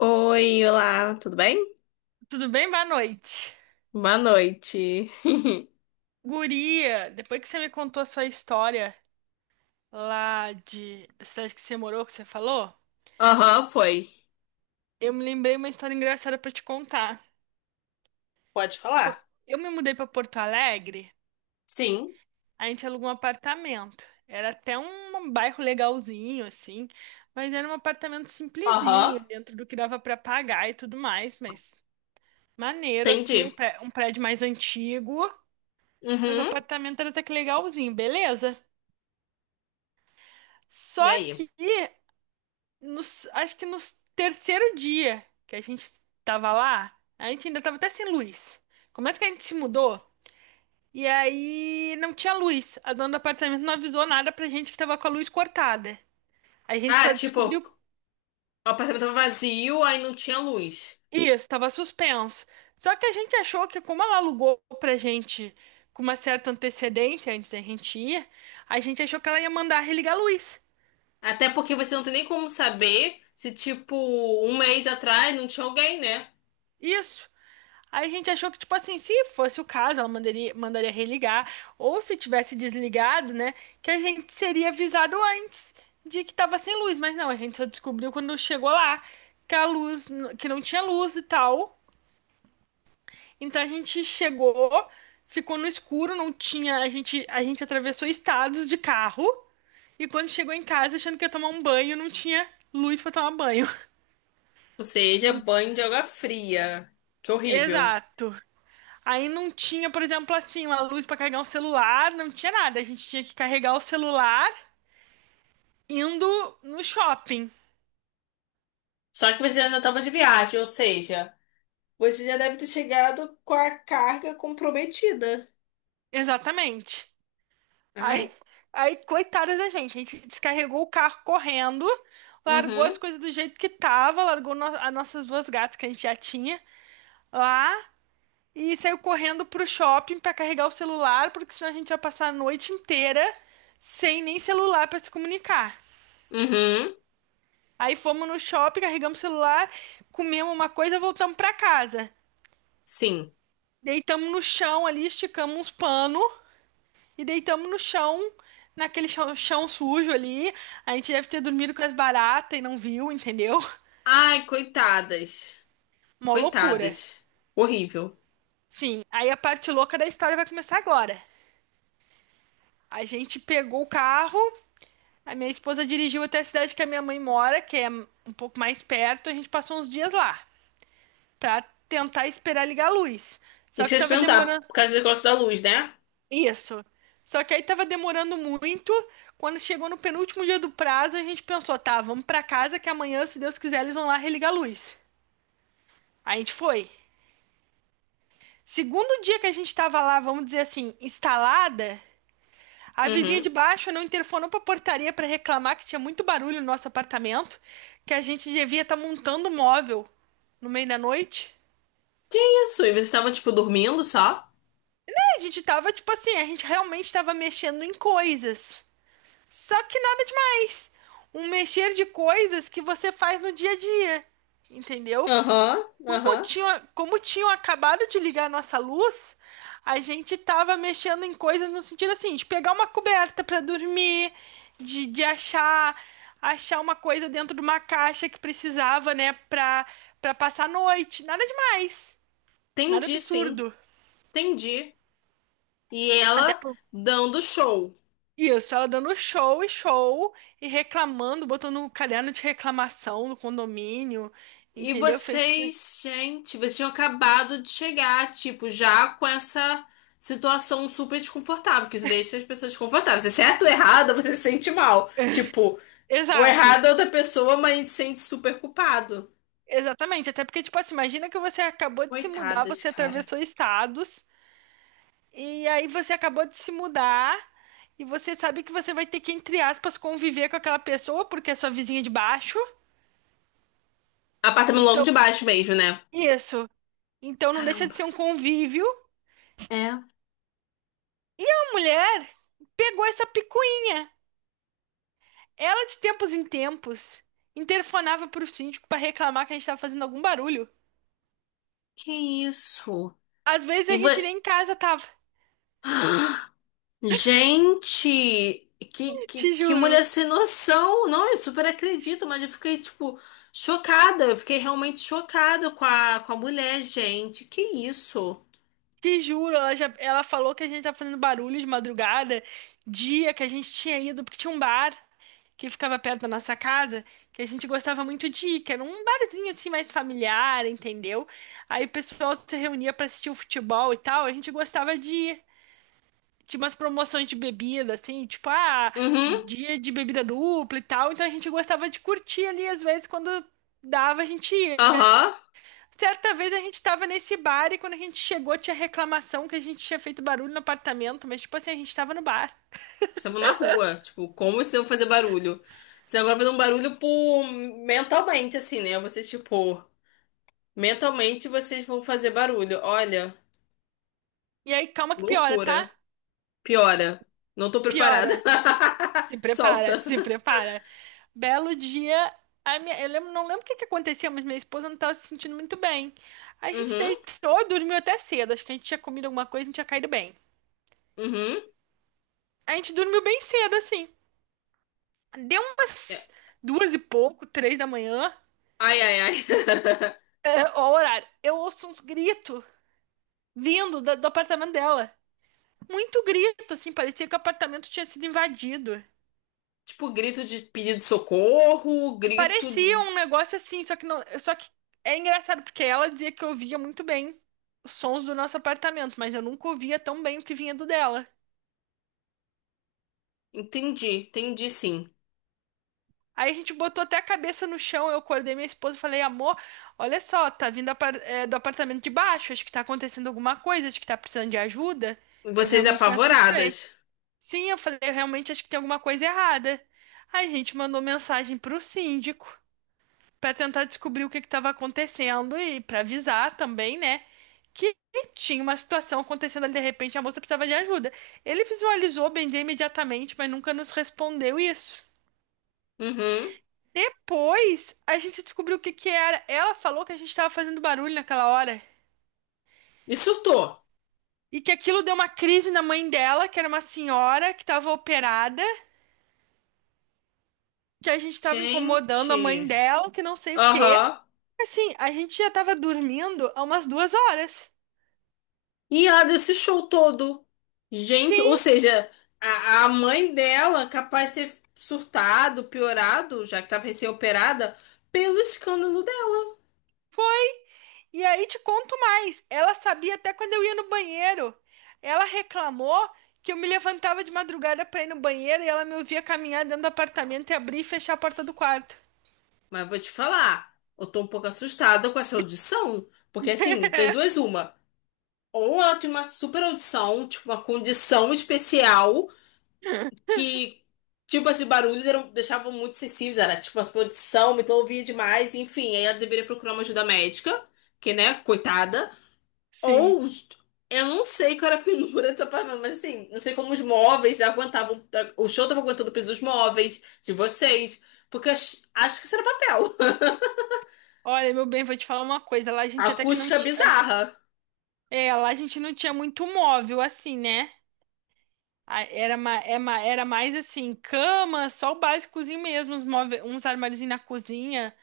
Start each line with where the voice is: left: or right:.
left: Oi, olá, tudo bem?
right: Tudo bem? Boa noite.
left: Boa noite.
right: Guria, depois que você me contou a sua história lá de da cidade que você morou, que você falou,
left: Aham, foi.
right: eu me lembrei uma história engraçada pra te contar.
left: Pode
right: Pô,
left: falar.
right: eu me mudei pra Porto Alegre,
left: Sim.
right: a gente alugou um apartamento. Era até um bairro legalzinho, assim, mas era um apartamento
left: Aham,
right: simplesinho, dentro do que dava pra pagar e tudo mais, mas maneiro, assim,
left: entendi.
right: um prédio mais antigo, mas o
left: Uhum.
right: apartamento era até que legalzinho, beleza?
left: E
right: Só
left: aí?
right: que acho que no terceiro dia que a gente tava lá, a gente ainda tava até sem luz. Como é que a gente se mudou? E aí não tinha luz. A dona do apartamento não avisou nada pra gente que tava com a luz cortada. A gente
left: Ah,
right: só
left: tipo, o
right: descobriu
left: apartamento tava vazio, aí não tinha luz.
right: isso, tava suspenso. Só que a gente achou que como ela alugou pra gente com uma certa antecedência antes da gente ir, a gente achou que ela ia mandar religar a luz.
left: Até porque você não tem nem como saber se, tipo, um mês atrás não tinha alguém, né?
right: Isso. Aí a gente achou que, tipo assim, se fosse o caso, ela mandaria religar, ou se tivesse desligado, né, que a gente seria avisado antes de que tava sem luz. Mas não, a gente só descobriu quando chegou lá que a luz, que não tinha luz e tal. Então a gente chegou, ficou no escuro, não tinha, a gente atravessou estados de carro e quando chegou em casa achando que ia tomar um banho, não tinha luz pra tomar banho.
left: Ou seja,
right: Não,
left: banho de água fria. Que horrível.
right: exato. Aí não tinha, por exemplo, assim, uma luz pra carregar um celular, não tinha nada. A gente tinha que carregar o celular indo no shopping.
left: Só que você ainda tava de viagem, ou seja, você já deve ter chegado com a carga comprometida.
right: Exatamente. Aí,
left: Ai.
right: aí, coitada da gente, a gente descarregou o carro correndo, largou as
left: Uhum.
right: coisas do jeito que tava, largou as nossas duas gatas que a gente já tinha lá e saiu correndo pro shopping pra carregar o celular, porque senão a gente ia passar a noite inteira sem nem celular pra se comunicar.
left: Uhum,
right: Aí fomos no shopping, carregamos o celular, comemos uma coisa, voltamos pra casa.
left: sim.
right: Deitamos no chão ali, esticamos uns panos e deitamos no chão, naquele chão, chão sujo ali. A gente deve ter dormido com as baratas e não viu, entendeu?
left: Ai, coitadas.
right: Mó loucura.
left: Coitadas. Horrível.
right: Sim, aí a parte louca da história vai começar agora. A gente pegou o carro, a minha esposa dirigiu até a cidade que a minha mãe mora, que é um pouco mais perto. A gente passou uns dias lá pra tentar esperar ligar a luz. Só
left: Isso que
right: que
left: eu ia te
right: tava
left: perguntar,
right: demorando.
left: por causa do negócio da luz, né?
right: Isso. Só que aí tava demorando muito. Quando chegou no penúltimo dia do prazo, a gente pensou, tá, vamos pra casa que amanhã, se Deus quiser, eles vão lá religar a luz. Aí a gente foi. Segundo dia que a gente tava lá, vamos dizer assim, instalada, a vizinha de
left: Uhum.
right: baixo não interfonou pra portaria pra reclamar que tinha muito barulho no nosso apartamento, que a gente devia estar montando um móvel no meio da noite.
left: Isso, e vocês estavam, tipo, dormindo só?
right: A gente tava, tipo assim, a gente realmente tava mexendo em coisas. Só que nada demais. Um mexer de coisas que você faz no dia a dia, entendeu?
left: Aham, aham.
right: Como tinham acabado de ligar a nossa luz, a gente tava mexendo em coisas no sentido assim, de pegar uma coberta para dormir, de achar uma coisa dentro de uma caixa que precisava, né, para para passar a noite. Nada demais. Nada
left: Entendi, sim.
right: absurdo.
left: Entendi. E
right: Até
left: ela
right: por
left: dando show.
right: Isso, ela dando show e show e reclamando, botando um caderno de reclamação no condomínio,
left: E
right: entendeu? Fez.
left: vocês, gente, vocês tinham acabado de chegar, tipo, já com essa situação super desconfortável, que isso deixa as pessoas desconfortáveis. Se é certo ou errado, você se sente mal. Tipo, o
right: Exato,
left: errado é outra pessoa, mas a gente se sente super culpado.
right: exatamente. Até porque, tipo assim, imagina que você acabou de se mudar,
left: Coitadas,
right: você
left: cara.
right: atravessou estados, e aí você acabou de se mudar, e você sabe que você vai ter que, entre aspas, conviver com aquela pessoa, porque é sua vizinha de baixo.
left: Apartamento logo de
right: Então,
left: baixo mesmo, né?
right: isso. Então não deixa
left: Caramba.
right: de ser um convívio.
left: É,
right: A mulher pegou essa picuinha. Ela, de tempos em tempos, interfonava pro síndico pra reclamar que a gente tava fazendo algum barulho.
left: que isso?
right: Às vezes a
left: E vo...
right: gente nem em casa tava.
left: Gente, que, que,
right: Te
left: que
right: juro.
left: mulher sem noção. Não, eu super acredito, mas eu fiquei, tipo, chocada. Eu fiquei realmente chocada com a mulher, gente. Que isso?
right: Te juro, ela falou que a gente tava fazendo barulho de madrugada, dia que a gente tinha ido, porque tinha um bar que ficava perto da nossa casa, que a gente gostava muito de ir, que era um barzinho assim mais familiar, entendeu? Aí o pessoal se reunia pra assistir o futebol e tal, a gente gostava de ir. Tinha umas promoções de bebida, assim, tipo, ah,
left: Uhum,
right: dia de bebida dupla e tal. Então a gente gostava de curtir ali, às vezes, quando dava, a gente ia.
left: aham.
right: Certa vez a gente tava nesse bar e quando a gente chegou tinha reclamação que a gente tinha feito barulho no apartamento, mas, tipo assim, a gente tava no bar.
left: Estavam na rua. Tipo, como vocês vão fazer barulho? Vocês agora vão dar um barulho por... mentalmente, assim, né? Vocês, tipo, mentalmente vocês vão fazer barulho. Olha,
right: E aí, calma que piora, tá?
left: loucura. Piora. Não tô preparada.
right: Piora. Se prepara,
left: Solta.
right: se prepara. Belo dia. A minha, não lembro o que que aconteceu, mas minha esposa não estava se sentindo muito bem. A gente
left: Uhum,
right: deitou, dormiu até cedo. Acho que a gente tinha comido alguma coisa, a gente tinha caído bem.
left: uhum.
right: A gente dormiu bem cedo, assim. Deu
left: É.
right: umas duas e pouco, 3 da manhã.
left: Ai, ai, ai.
right: É, ó, o horário. Eu ouço uns gritos vindo do apartamento dela. Muito grito, assim, parecia que o apartamento tinha sido invadido.
left: Tipo, grito de pedido de socorro,
right: É,
left: grito
right: parecia
left: de.
right: um negócio assim, só que não, só que é engraçado porque ela dizia que eu ouvia muito bem os sons do nosso apartamento, mas eu nunca ouvia tão bem o que vinha do dela.
left: Entendi, entendi sim.
right: Aí a gente botou até a cabeça no chão, eu acordei minha esposa e falei, amor, olha só, tá vindo do apartamento de baixo, acho que tá acontecendo alguma coisa, acho que tá precisando de ajuda. Eu
left: Vocês
right: realmente me assustei.
left: apavoradas.
right: Sim, eu falei, eu realmente acho que tem alguma coisa errada. Aí a gente mandou mensagem pro síndico pra tentar descobrir o que que tava acontecendo e pra avisar também, né, que tinha uma situação acontecendo ali de repente, a moça precisava de ajuda. Ele visualizou, bem dizer, imediatamente, mas nunca nos respondeu isso.
left: Uhum.
right: Pois a gente descobriu o que que era. Ela falou que a gente tava fazendo barulho naquela hora.
left: E surtou.
right: E que aquilo deu uma crise na mãe dela, que era uma senhora que tava operada, que a gente tava incomodando a mãe
left: Gente.
right: dela, que não sei o quê.
left: Aham.
right: Assim, a gente já tava dormindo há umas 2 horas.
left: E ela deu esse show todo. Gente, ou
right: Sim,
left: seja, a mãe dela capaz de ter surtado, piorado, já que estava recém-operada, pelo escândalo dela.
right: foi. E aí te conto mais. Ela sabia até quando eu ia no banheiro. Ela reclamou que eu me levantava de madrugada pra ir no banheiro e ela me ouvia caminhar dentro do apartamento e abrir e fechar a porta do quarto.
left: Mas vou te falar, eu tô um pouco assustada com essa audição. Porque assim, das duas, uma. Ou ela tem uma super audição, tipo, uma condição especial que, tipo, esses barulhos eram, deixavam muito sensíveis. Era tipo, a sua audição, me ouvia demais, enfim. Aí ela deveria procurar uma ajuda médica, que, né, coitada.
right: Sim.
left: Ou os- eu não sei qual era a finura desse apartamento, mas assim, não sei como os móveis aguentavam. O show tava aguentando o peso dos móveis de vocês. Porque ach- acho que isso era papel.
right: Olha, meu bem, vou te falar uma coisa. Lá a gente até que não
left: Acústica
right: tinha.
left: bizarra.
right: É, lá a gente não tinha muito móvel, assim, né? A- Era, ma- é ma- era mais assim, cama, só o básicozinho mesmo, uns, uns armáriozinhos na cozinha.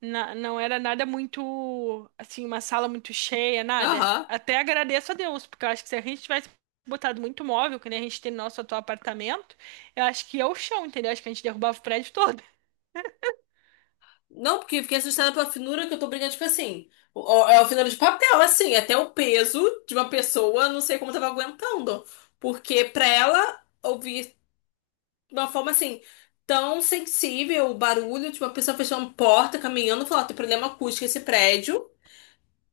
right: Não era nada muito, assim, uma sala muito cheia, nada.
left: Aham.
right: Até agradeço a Deus, porque eu acho que se a gente tivesse botado muito móvel, que nem a gente tem no nosso atual apartamento, eu acho que ia o chão, entendeu? Acho que a gente derrubava o prédio todo.
left: Não, porque fiquei assustada pela finura que eu tô brincando, tipo assim. É uma finura de papel, assim, até o peso de uma pessoa, não sei como tava aguentando. Porque pra ela ouvir de uma forma assim, tão sensível o barulho de uma pessoa fechando porta, caminhando, falar, tem problema acústico esse prédio.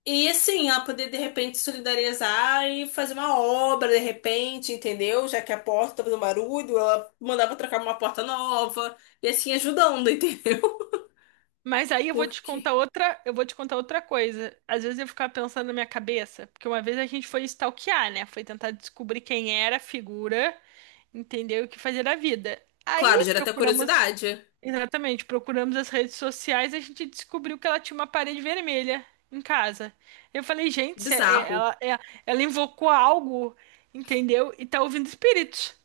left: E assim, ela poder de repente solidarizar e fazer uma obra de repente, entendeu? Já que a porta tá fazendo barulho, ela mandava trocar uma porta nova e assim ajudando, entendeu?
right: Mas aí eu vou te
left: Porque,
right: contar outra, eu vou te contar outra coisa. Às vezes eu ficava pensando na minha cabeça, porque uma vez a gente foi stalkear, né? Foi tentar descobrir quem era a figura, entender o que fazer da vida.
left: claro,
right: Aí
left: gera até
right: procuramos,
left: curiosidade. É
right: exatamente, procuramos as redes sociais, e a gente descobriu que ela tinha uma parede vermelha em casa. Eu falei, gente, se
left: bizarro.
right: ela invocou algo, entendeu? E tá ouvindo espíritos.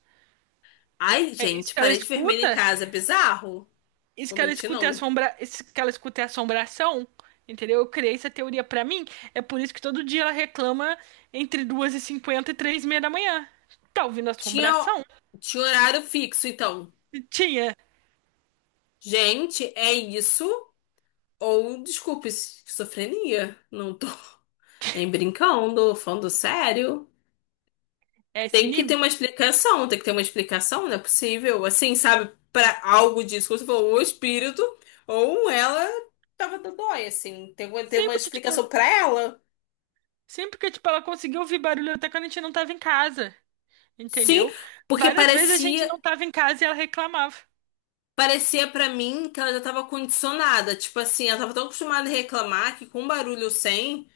left: Ai,
right: É isso
left: gente,
right: que ela
left: parede vermelha em
right: escuta?
left: casa, é bizarro. Vou mentir, não.
right: Isso que ela escuta é assombração, entendeu? Eu criei essa teoria pra mim. É por isso que todo dia ela reclama entre 2 e 53 h 30 da manhã. Tá ouvindo
left: Tinha,
right: assombração?
left: tinha horário fixo, então.
right: Tinha
left: Gente, é isso? Ou, desculpe, esquizofrenia. Não tô nem brincando, falando sério.
right: é esse
left: Tem que ter
right: nível?
left: uma explicação, tem que ter uma explicação, não é possível. Assim, sabe, para algo disso, como você falou, ou o espírito, ou ela tava dodói, assim. Tem que ter uma
right: Sempre que, tipo,
left: explicação para ela.
right: sempre que, tipo, ela conseguiu ouvir barulho até quando a gente não tava em casa,
left: Sim,
right: entendeu?
left: porque
right: Várias vezes a gente
left: parecia,
right: não tava em casa e ela reclamava.
left: parecia para mim que ela já tava condicionada. Tipo assim, ela tava tão acostumada a reclamar que com barulho sem.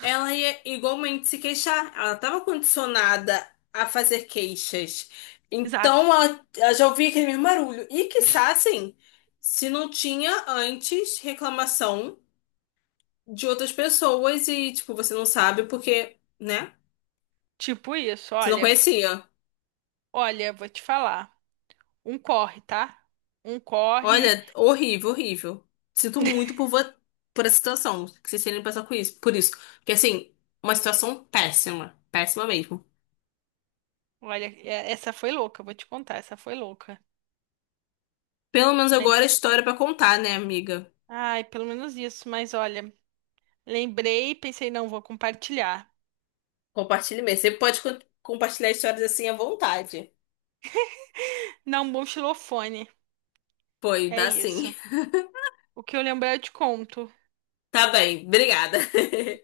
left: Ela ia igualmente se queixar. Ela estava condicionada a fazer queixas.
right: Exato.
left: Então ela já ouvia aquele mesmo barulho. E quiçá, assim, se não tinha antes reclamação de outras pessoas e, tipo, você não sabe porque, né?
right: Tipo isso,
left: Você não
right: olha,
left: conhecia.
right: olha, vou te falar. Um corre, tá? Um corre.
left: Olha, horrível, horrível. Sinto muito por essa situação. Que vocês terem que passar com isso. Por isso. Porque, assim, uma situação péssima. Péssima mesmo.
right: Olha, essa foi louca, vou te contar, essa foi louca.
left: Pelo menos agora é
right: Mas,
left: história pra contar, né, amiga?
right: ai, pelo menos isso. Mas olha, lembrei, pensei, não, vou compartilhar.
left: Compartilhe mesmo. Você pode compartilhar histórias assim à vontade.
right: Não, um bom xilofone.
left: Foi,
right: É
left: dá sim.
right: isso. O que eu lembrar, eu te conto.
left: Tá bem, obrigada.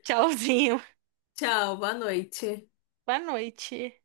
right: Tchauzinho.
left: Tchau, boa noite.
right: Boa noite.